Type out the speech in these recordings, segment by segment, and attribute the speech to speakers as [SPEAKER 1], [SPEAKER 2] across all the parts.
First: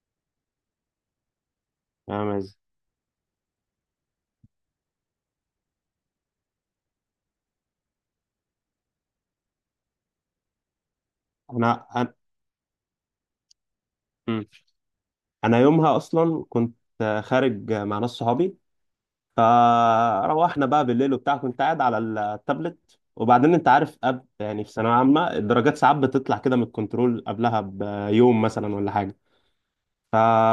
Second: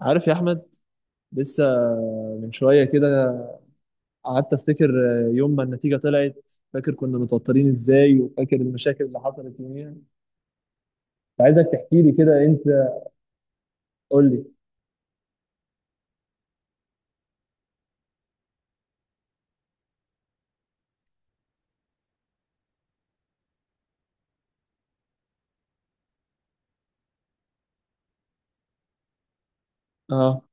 [SPEAKER 1] عارف يا احمد لسه.
[SPEAKER 2] فاهم
[SPEAKER 1] من
[SPEAKER 2] ازاي؟
[SPEAKER 1] شويه كده قعدت افتكر يوم ما النتيجه طلعت، فاكر كنا متوترين ازاي وفاكر المشاكل اللي حصلت يوميها. عايزك
[SPEAKER 2] انا
[SPEAKER 1] تحكي لي
[SPEAKER 2] انا
[SPEAKER 1] كده انت. قول
[SPEAKER 2] مم.
[SPEAKER 1] لي.
[SPEAKER 2] انا يومها اصلا كنت خارج مع ناس صحابي. فروحنا بقى بالليل وبتاع، كنت قاعد على التابلت. وبعدين انت عارف أب، يعني في ثانويه عامه الدرجات ساعات بتطلع كده من الكنترول قبلها بيوم مثلا ولا حاجه. ف...
[SPEAKER 1] اه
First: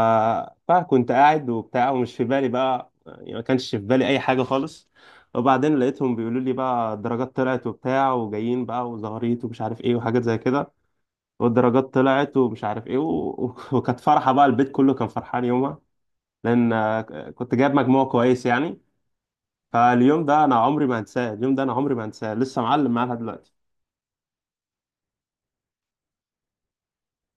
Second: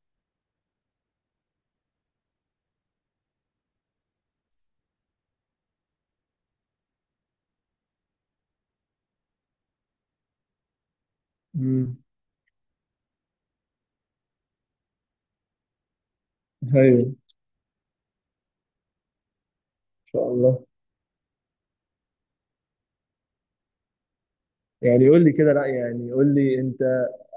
[SPEAKER 2] فكنت قاعد وبتاع ومش في بالي بقى، يعني ما كانش في بالي اي حاجه خالص. وبعدين لقيتهم بيقولوا لي بقى الدرجات طلعت وبتاع وجايين بقى وزهريت ومش عارف ايه وحاجات زي كده. والدرجات
[SPEAKER 1] امم
[SPEAKER 2] طلعت ومش عارف ايه وكانت فرحة بقى، البيت كله كان فرحان يومها. لان
[SPEAKER 1] ايوه ان
[SPEAKER 2] كنت جايب مجموع كويس يعني. فاليوم
[SPEAKER 1] شاء
[SPEAKER 2] ده انا
[SPEAKER 1] الله.
[SPEAKER 2] عمري ما هنساه، اليوم ده انا عمري ما هنساه، لسه معلم معايا لحد دلوقتي.
[SPEAKER 1] يعني قول لي كده، لا يعني قول لي انت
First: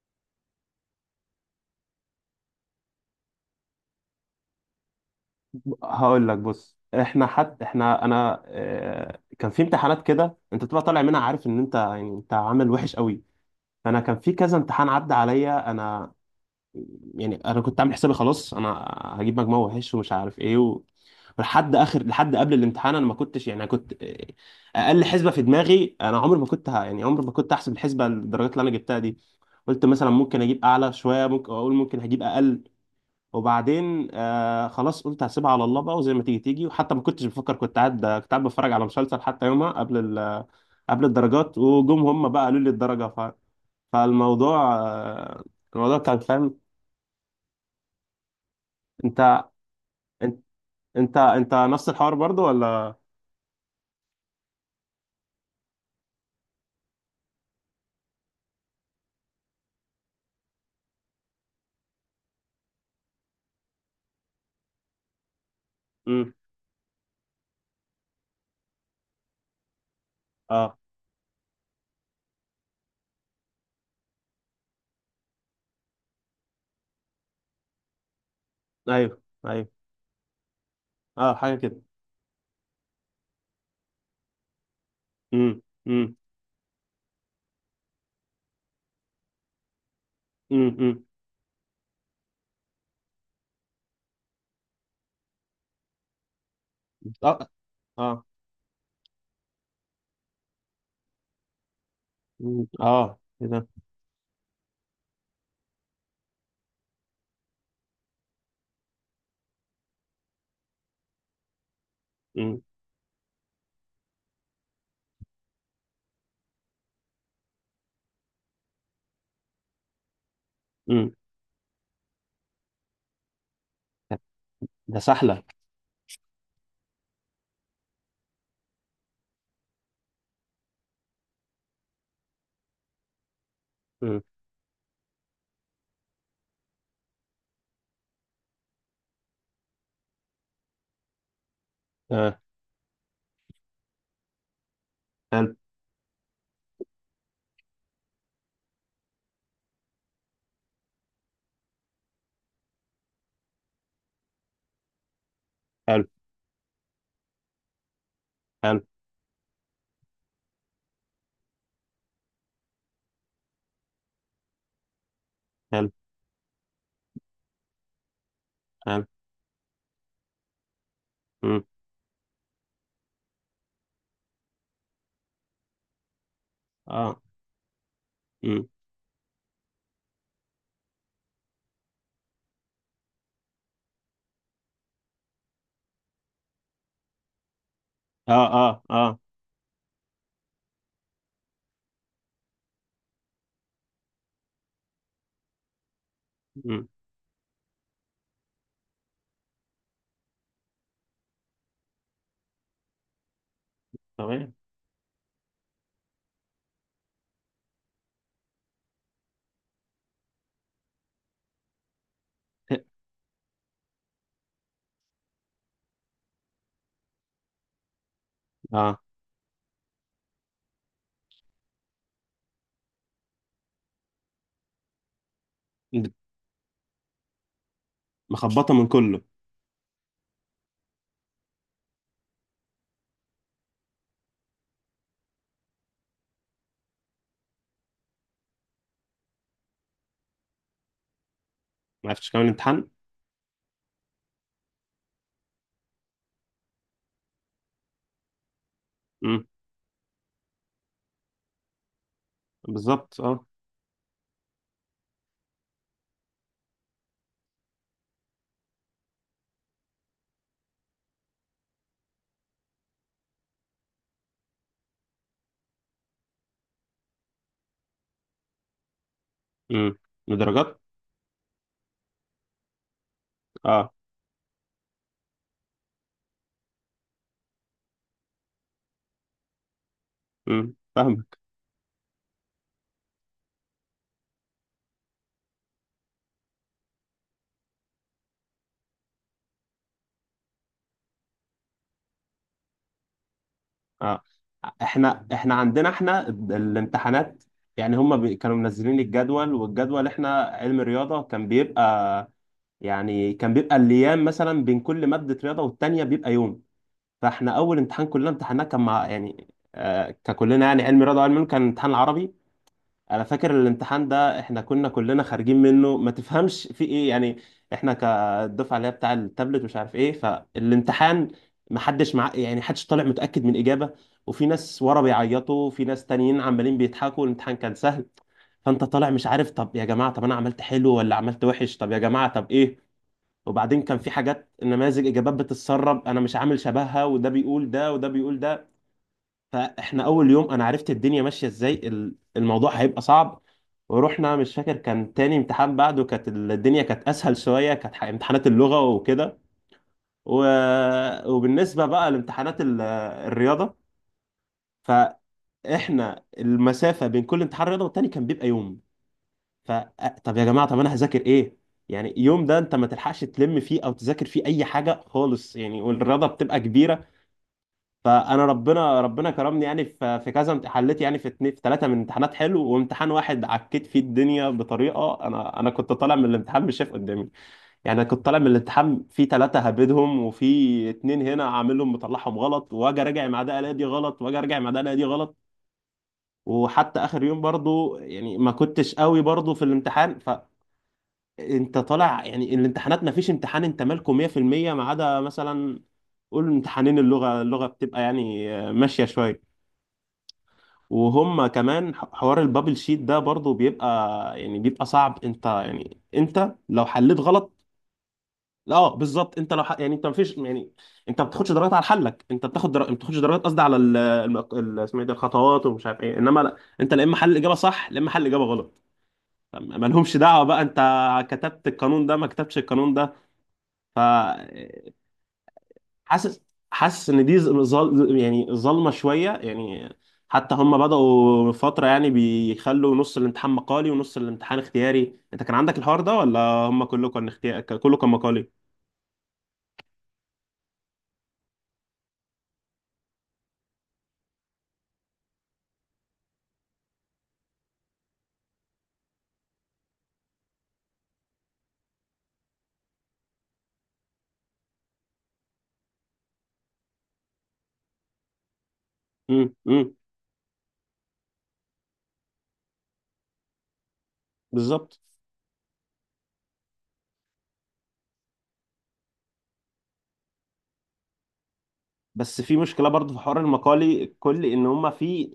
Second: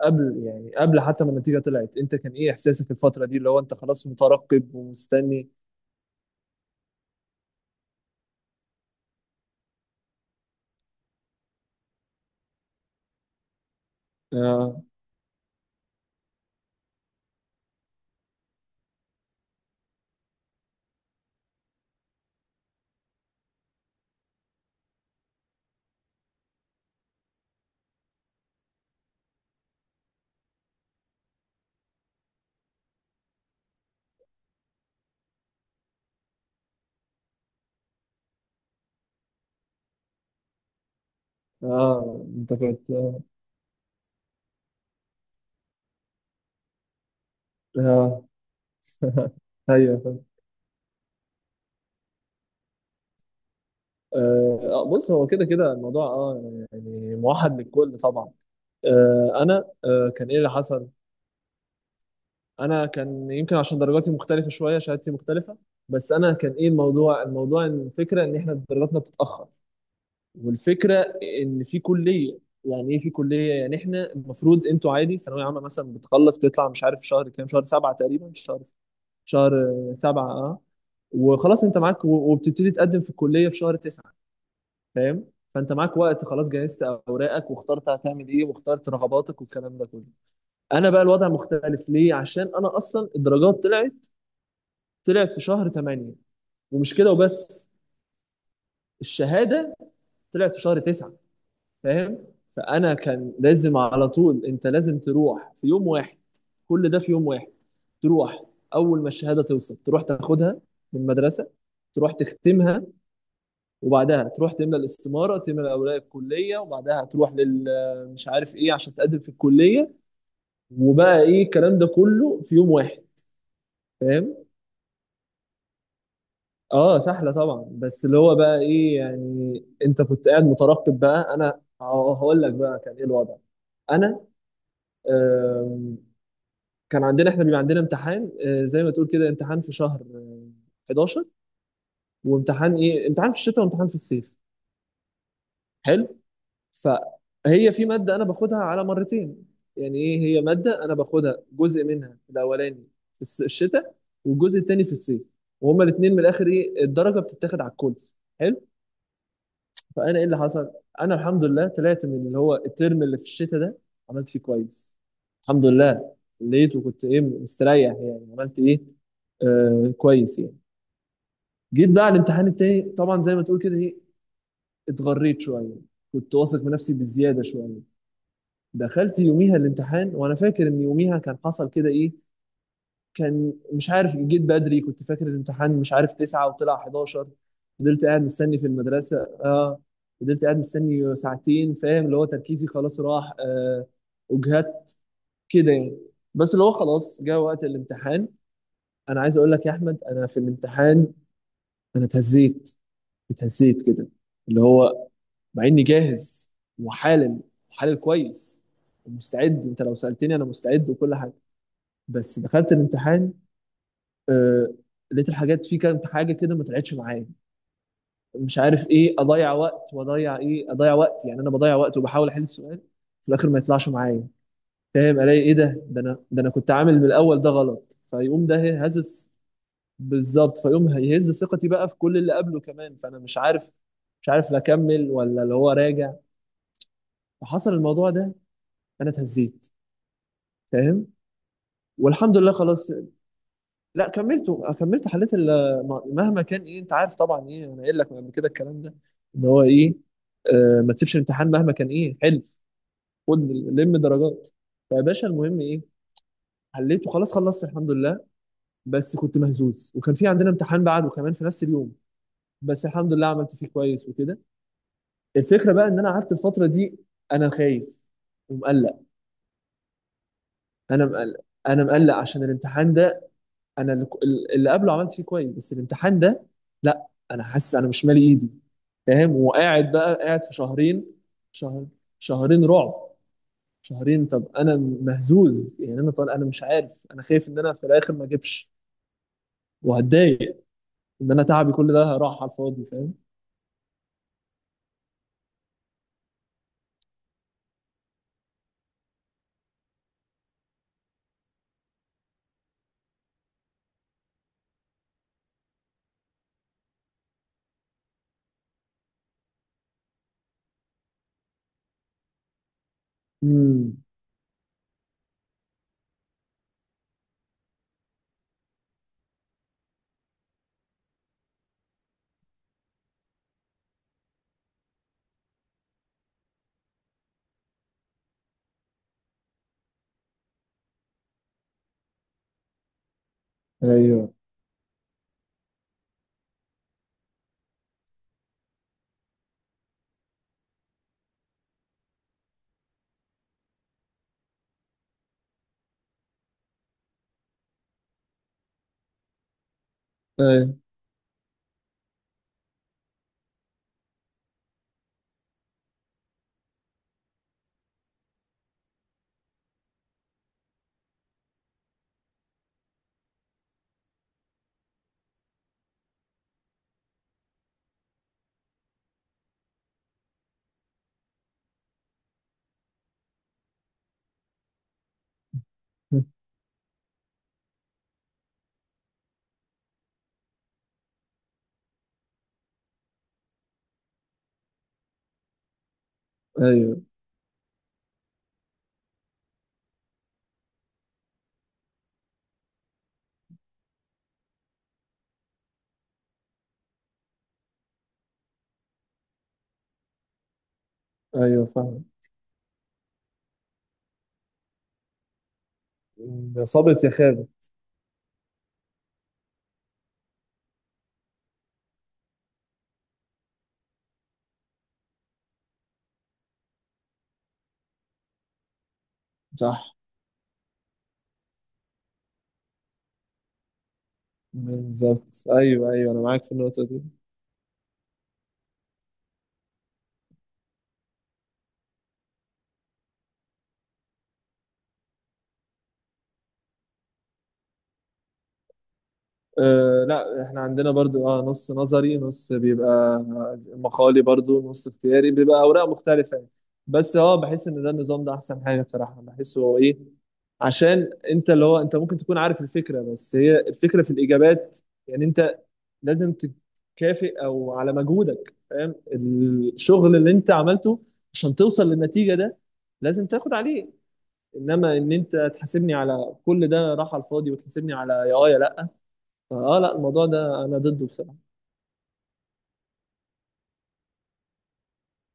[SPEAKER 1] قبل، يعني قبل حتى ما النتيجه طلعت انت كان ايه احساسك الفتره دي اللي هو انت خلاص مترقب ومستني؟
[SPEAKER 2] هقول لك، بص، احنا انا كان في امتحانات كده انت بتبقى طالع منها عارف ان انت يعني انت عامل وحش قوي. فانا كان في كذا
[SPEAKER 1] اه.
[SPEAKER 2] امتحان عدى عليا انا، يعني انا كنت عامل حسابي خلاص. انا هجيب مجموع وحش ومش عارف ايه ولحد اخر، لحد قبل الامتحان، انا ما كنتش، يعني انا كنت اقل حسبه في دماغي. انا عمري ما كنت يعني عمري ما كنت احسب الحسبه الدرجات اللي انا جبتها دي. قلت مثلا ممكن اجيب اعلى شويه، ممكن اقول ممكن هجيب اقل. وبعدين آه خلاص قلت هسيبها على الله بقى، وزي ما تيجي تيجي. وحتى ما كنتش بفكر، كنت قاعد بتفرج على مسلسل حتى يومها قبل قبل الدرجات. وجم
[SPEAKER 1] اه
[SPEAKER 2] هم بقى
[SPEAKER 1] انت
[SPEAKER 2] قالوا لي
[SPEAKER 1] كنت.
[SPEAKER 2] الدرجه. فالموضوع الموضوع كان فاهم.
[SPEAKER 1] اه.
[SPEAKER 2] انت،
[SPEAKER 1] ايوه.
[SPEAKER 2] انت، انت نفس الحوار برضو ولا؟
[SPEAKER 1] بص هو كده كده الموضوع اه، يعني موحد للكل طبعا. انا كان ايه اللي حصل؟ انا كان يمكن عشان درجاتي مختلفه شويه، شهادتي مختلفه. بس
[SPEAKER 2] امم.
[SPEAKER 1] انا كان ايه الموضوع، الموضوع إن الفكره ان احنا درجاتنا بتتاخر،
[SPEAKER 2] اه.
[SPEAKER 1] والفكره ان في كليه. يعني ايه في كليه؟ يعني احنا المفروض انتوا عادي ثانويه عامه مثلا بتخلص بتطلع مش عارف شهر كام، شهر سبعه تقريبا. شهر،
[SPEAKER 2] ايوه ايوه.
[SPEAKER 1] شهر سبعه اه.
[SPEAKER 2] اه، حاجه
[SPEAKER 1] وخلاص انت
[SPEAKER 2] كده.
[SPEAKER 1] معاك وبتبتدي تقدم في الكليه في شهر تسعه. فاهم؟
[SPEAKER 2] امم.
[SPEAKER 1] فانت معاك
[SPEAKER 2] امم.
[SPEAKER 1] وقت، خلاص جهزت اوراقك واخترت هتعمل ايه واخترت رغباتك والكلام ده كله.
[SPEAKER 2] امم.
[SPEAKER 1] انا بقى
[SPEAKER 2] امم.
[SPEAKER 1] الوضع مختلف ليه؟ عشان انا اصلا الدرجات طلعت، طلعت في شهر 8. ومش كده
[SPEAKER 2] اه.
[SPEAKER 1] وبس،
[SPEAKER 2] اه.
[SPEAKER 1] الشهاده طلعت في شهر 9. فاهم؟
[SPEAKER 2] مم.
[SPEAKER 1] فانا
[SPEAKER 2] اه
[SPEAKER 1] كان
[SPEAKER 2] كده.
[SPEAKER 1] لازم على طول، انت لازم تروح في يوم واحد، كل ده في يوم واحد. تروح اول ما الشهاده توصل تروح تاخدها من المدرسه، تروح
[SPEAKER 2] امم.
[SPEAKER 1] تختمها، وبعدها تروح تملى الاستماره، تملى اوراق الكليه، وبعدها تروح لل مش عارف ايه عشان تقدم في الكليه.
[SPEAKER 2] امم.
[SPEAKER 1] وبقى ايه الكلام ده كله في يوم واحد. فاهم؟
[SPEAKER 2] ده سهله.
[SPEAKER 1] اه سهله طبعا، بس اللي هو بقى ايه يعني انت كنت قاعد مترقب بقى. انا هقول لك بقى كان ايه الوضع. انا
[SPEAKER 2] امم.
[SPEAKER 1] آم، كان عندنا احنا بيبقى عندنا امتحان زي ما تقول كده امتحان في شهر 11.
[SPEAKER 2] اه.
[SPEAKER 1] وامتحان ايه؟ امتحان في الشتاء وامتحان في الصيف.
[SPEAKER 2] حلو.
[SPEAKER 1] حلو. فهي في مادة أنا باخدها على مرتين. يعني إيه؟ هي مادة أنا باخدها جزء منها الأولاني في الشتاء، والجزء التاني في الصيف، وهما
[SPEAKER 2] حلو.
[SPEAKER 1] الاتنين من الآخر إيه، الدرجة بتتاخد على الكل. حلو.
[SPEAKER 2] حلو.
[SPEAKER 1] فأنا إيه اللي حصل؟ أنا الحمد لله طلعت من اللي هو الترم اللي في الشتاء ده عملت فيه كويس الحمد
[SPEAKER 2] حلو.
[SPEAKER 1] لله. لقيت وكنت إيه، مستريح يعني، عملت إيه
[SPEAKER 2] حلو.
[SPEAKER 1] آه كويس يعني.
[SPEAKER 2] امم.
[SPEAKER 1] جيت بقى على الامتحان التاني طبعا زي ما تقول كده إيه، اتغريت شوية، كنت واثق من نفسي
[SPEAKER 2] اه.
[SPEAKER 1] بزيادة شوية.
[SPEAKER 2] امم.
[SPEAKER 1] دخلت يوميها الامتحان وانا فاكر ان يوميها كان حصل كده ايه، كان مش عارف جيت بدري، كنت فاكر الامتحان مش عارف 9 وطلع 11. فضلت قاعد
[SPEAKER 2] اه.
[SPEAKER 1] مستني في
[SPEAKER 2] اه.
[SPEAKER 1] المدرسة.
[SPEAKER 2] اه.
[SPEAKER 1] اه. فضلت قاعد مستني ساعتين، فاهم، اللي هو تركيزي خلاص راح آه، وجهت كده يعني. بس اللي هو
[SPEAKER 2] امم.
[SPEAKER 1] خلاص جه وقت الامتحان. انا عايز اقول لك يا احمد، انا في الامتحان انا اتهزيت، اتهزيت كده.
[SPEAKER 2] تمام.
[SPEAKER 1] اللي هو مع اني جاهز وحالم، حالل كويس ومستعد، انت لو سألتني انا مستعد وكل حاجة. بس دخلت الامتحان آه، لقيت الحاجات في كام حاجه كده ما طلعتش معايا، مش عارف
[SPEAKER 2] اه.
[SPEAKER 1] ايه، اضيع وقت واضيع ايه، اضيع وقت يعني، انا بضيع وقت وبحاول احل السؤال في الاخر ما يطلعش معايا. فاهم؟ الاقي ايه ده، ده انا كنت عامل من الاول ده غلط، فيقوم
[SPEAKER 2] مخبطه
[SPEAKER 1] ده
[SPEAKER 2] من كله.
[SPEAKER 1] هزس. بالظبط، فيقوم هيهز ثقتي بقى في كل اللي قبله كمان، فانا مش عارف لا اكمل ولا اللي هو راجع. فحصل الموضوع ده، انا اتهزيت. فاهم؟
[SPEAKER 2] ما عرفتش
[SPEAKER 1] والحمد
[SPEAKER 2] كمان
[SPEAKER 1] لله
[SPEAKER 2] الامتحان.
[SPEAKER 1] خلاص. لا كملته، كملت حليت مهما كان ايه، انت عارف طبعا ايه، انا قايل لك من قبل كده الكلام ده،
[SPEAKER 2] امم.
[SPEAKER 1] ان هو ايه، آه ما تسيبش الامتحان مهما كان ايه، حلف،
[SPEAKER 2] بالظبط
[SPEAKER 1] خد،
[SPEAKER 2] اه.
[SPEAKER 1] لم درجات. فيا باشا المهم ايه، حليته خلاص خلصت الحمد لله. بس كنت مهزوز، وكان في عندنا امتحان بعده كمان في نفس اليوم، بس الحمد لله عملت فيه كويس وكده. الفكره بقى ان انا قعدت الفتره دي انا خايف ومقلق.
[SPEAKER 2] امم. درجات.
[SPEAKER 1] انا مقلق انا مقلق عشان الامتحان ده. انا
[SPEAKER 2] اه.
[SPEAKER 1] اللي اللي قبله عملت فيه كويس، بس الامتحان ده لا، انا حاسس انا مش مالي ايدي. فاهم؟ وقاعد بقى قاعد في شهرين.
[SPEAKER 2] فاهم.
[SPEAKER 1] شهر شهرين رعب. شهرين، طب انا مهزوز يعني، انا طالع انا مش عارف، انا خايف ان انا في الاخر ما اجيبش وهتضايق ان انا تعبي كل ده راح على الفاضي. فاهم؟
[SPEAKER 2] اه. احنا عندنا احنا الامتحانات، يعني هم كانوا منزلين الجدول. والجدول احنا علم رياضة كان بيبقى، يعني كان بيبقى الايام مثلا بين كل مادة رياضة والتانية بيبقى يوم. فاحنا اول امتحان كلنا امتحناه كان مع يعني آه ككلنا يعني علم رياضة وعلم علوم، كان امتحان العربي. انا فاكر
[SPEAKER 1] امم.
[SPEAKER 2] الامتحان ده احنا كنا كلنا خارجين منه ما تفهمش في ايه يعني. احنا كالدفعه اللي هي بتاع التابلت مش عارف ايه. فالامتحان ما حدش مع، يعني حدش طالع متاكد من اجابه. وفي ناس ورا بيعيطوا وفي ناس تانيين عمالين بيضحكوا، الامتحان كان سهل. فانت طالع مش عارف، طب يا جماعه طب انا عملت حلو ولا عملت وحش، طب يا جماعه طب ايه. وبعدين كان في
[SPEAKER 1] ايوه
[SPEAKER 2] حاجات نماذج اجابات بتتسرب انا مش عامل شبهها، وده بيقول ده وده بيقول ده. فاحنا اول يوم انا عرفت الدنيا ماشيه ازاي، الموضوع هيبقى صعب. ورحنا، مش فاكر، كان تاني امتحان بعده كانت الدنيا كانت اسهل شويه، كانت امتحانات اللغه وكده. و...
[SPEAKER 1] ايوه
[SPEAKER 2] وبالنسبه بقى لامتحانات الرياضه، فاحنا المسافه بين كل امتحان رياضه والتاني كان بيبقى يوم. ف طب يا جماعه، طب انا هذاكر ايه؟ يعني يوم ده انت ما تلحقش تلم فيه او تذاكر فيه اي حاجه خالص يعني، والرياضه بتبقى كبيره. فانا ربنا كرمني يعني، في كذا حليت يعني، في اتنين في ثلاثه من امتحانات حلو، وامتحان واحد عكيت فيه الدنيا بطريقه، انا كنت طالع من الامتحان مش شايف قدامي. يعني انا كنت طالع من الامتحان في ثلاثه هبدهم، وفي اتنين هنا عاملهم مطلعهم غلط، واجي راجع مع ده الاقي دي غلط، واجي راجع مع ده الاقي دي غلط.
[SPEAKER 1] ايوه
[SPEAKER 2] وحتى اخر يوم برضو يعني ما كنتش قوي برضو في الامتحان. فانت طالع يعني الامتحانات ما فيش امتحان انت مالكه 100%، ما عدا مثلا قول امتحانين اللغه. اللغه بتبقى يعني ماشيه شويه. وهم
[SPEAKER 1] ايوه
[SPEAKER 2] كمان
[SPEAKER 1] فاهم.
[SPEAKER 2] حوار البابل شيت ده برضو بيبقى، يعني بيبقى صعب. انت يعني انت
[SPEAKER 1] إن
[SPEAKER 2] لو
[SPEAKER 1] صابت يا
[SPEAKER 2] حليت غلط،
[SPEAKER 1] خابت.
[SPEAKER 2] لا اه بالظبط. انت لو يعني انت مفيش يعني، انت ما بتاخدش درجات على حلك. انت بتاخد ما بتاخدش درجات، قصدي على اسمه ايه ده، الخطوات ومش عارف ايه، انما لا، انت لا اما حل الاجابه صح لا اما حل الاجابه غلط.
[SPEAKER 1] صح.
[SPEAKER 2] مالهمش دعوه بقى انت كتبت القانون ده ما كتبتش القانون ده. ف
[SPEAKER 1] بالظبط ايوه، ايوه انا
[SPEAKER 2] حاسس،
[SPEAKER 1] معاك في النقطه دي.
[SPEAKER 2] حاسس ان دي يعني ظلمه شويه يعني. حتى هم بدأوا فتره يعني بيخلوا نص الامتحان مقالي ونص الامتحان اختياري. انت كان عندك الحوار ده ولا هم كله كان اختياري كله كان مقالي؟
[SPEAKER 1] أه لا احنا عندنا برضو اه، نص نظري نص بيبقى مقالي، برضو نص اختياري بيبقى اوراق مختلفة يعني. بس اه بحس ان ده النظام ده احسن حاجة بصراحة، بحسه هو ايه، عشان انت اللي هو انت ممكن تكون عارف الفكرة، بس هي الفكرة في الاجابات. يعني انت لازم تكافئ او على مجهودك، فاهم،
[SPEAKER 2] امم. امم.
[SPEAKER 1] الشغل اللي انت عملته عشان توصل للنتيجة ده لازم تاخد عليه. انما
[SPEAKER 2] بالظبط.
[SPEAKER 1] ان انت تحاسبني على كل ده راح على الفاضي وتحاسبني على يا اه يا لا، اه لا الموضوع ده انا ضده بصراحه.
[SPEAKER 2] بس في مشكله برضه في حوار المقالي، كل ان هم في،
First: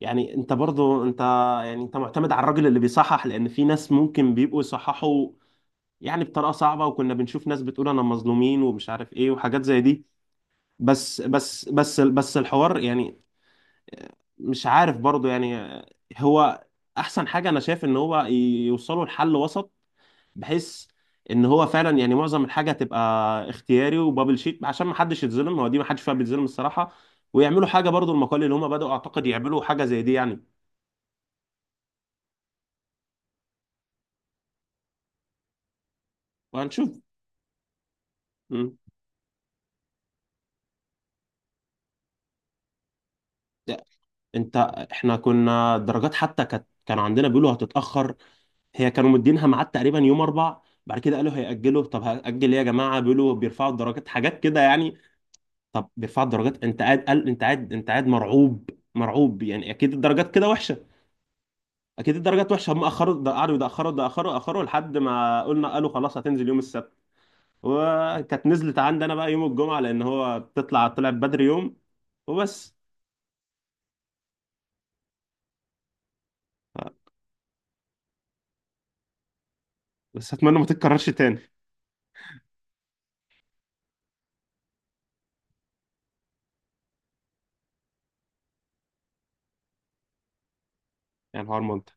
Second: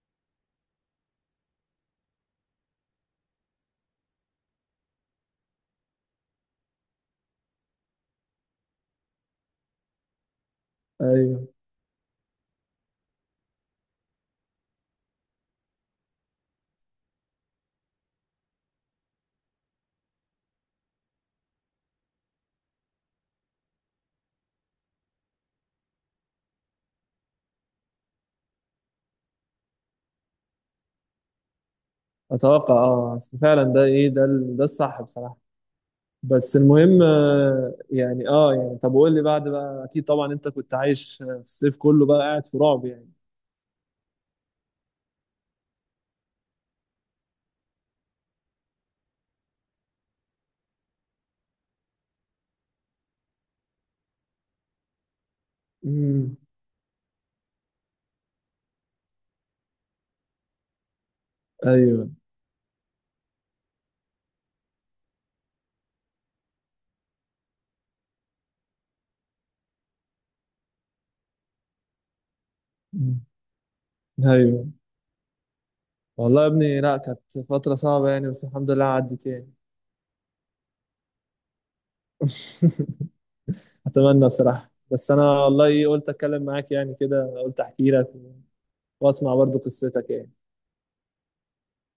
[SPEAKER 2] يعني انت برضه انت، يعني انت معتمد على الراجل اللي بيصحح، لان في ناس ممكن بيبقوا يصححوا يعني بطريقه صعبه. وكنا بنشوف ناس بتقول انا مظلومين ومش عارف ايه وحاجات زي دي. بس
[SPEAKER 1] ايوه.
[SPEAKER 2] بس بس بس الحوار يعني مش عارف برضو يعني. هو احسن حاجة انا شايف ان هو يوصلوا لحل وسط، بحيث ان هو فعلا يعني معظم الحاجة تبقى اختياري وبابل شيت، عشان ما حدش يتظلم. هو دي ما حدش فيها بيتظلم الصراحة. ويعملوا حاجة برضو المقال اللي هم بدأوا اعتقد يعملوا حاجة زي دي يعني.
[SPEAKER 1] اتوقع اه، أصل فعلا ده ايه ده، ده الصح بصراحه. بس
[SPEAKER 2] وهنشوف.
[SPEAKER 1] المهم يعني اه
[SPEAKER 2] مم.
[SPEAKER 1] يعني، طب وقول لي بعد بقى، اكيد طبعا انت كنت عايش في الصيف كله بقى قاعد في رعب يعني.
[SPEAKER 2] ده- انت، احنا كنا الدرجات حتى كانت، كانوا عندنا بيقولوا هتتأخر. هي كانوا مدينها ميعاد تقريبا يوم اربع. بعد كده قالوا هيأجلوا. طب هأجل ايه يا جماعه؟ بيقولوا بيرفعوا الدرجات، حاجات كده يعني. طب بيرفعوا
[SPEAKER 1] امم.
[SPEAKER 2] الدرجات، انت قاعد، قال انت قاعد، انت قاعد مرعوب، مرعوب، يعني اكيد الدرجات كده وحشه،
[SPEAKER 1] ايوه.
[SPEAKER 2] اكيد الدرجات وحشه. هم اخروا، ده قعدوا يتاخروا يتاخروا اخروا لحد ما قلنا، قالوا خلاص هتنزل يوم السبت. وكانت نزلت عندي انا بقى يوم الجمعه، لان هو بتطلع، طلعت بدري يوم. وبس.
[SPEAKER 1] مم. ايوه. والله يا ابني لا كانت فتره صعبه يعني، بس الحمد لله عدت يعني.
[SPEAKER 2] بس اتمنى ما تتكررش تاني.
[SPEAKER 1] اتمنى بصراحه. بس انا والله قلت اتكلم معاك يعني كده، قلت احكي لك واسمع برضو قصتك يعني.
[SPEAKER 2] يعني حوار ممتع.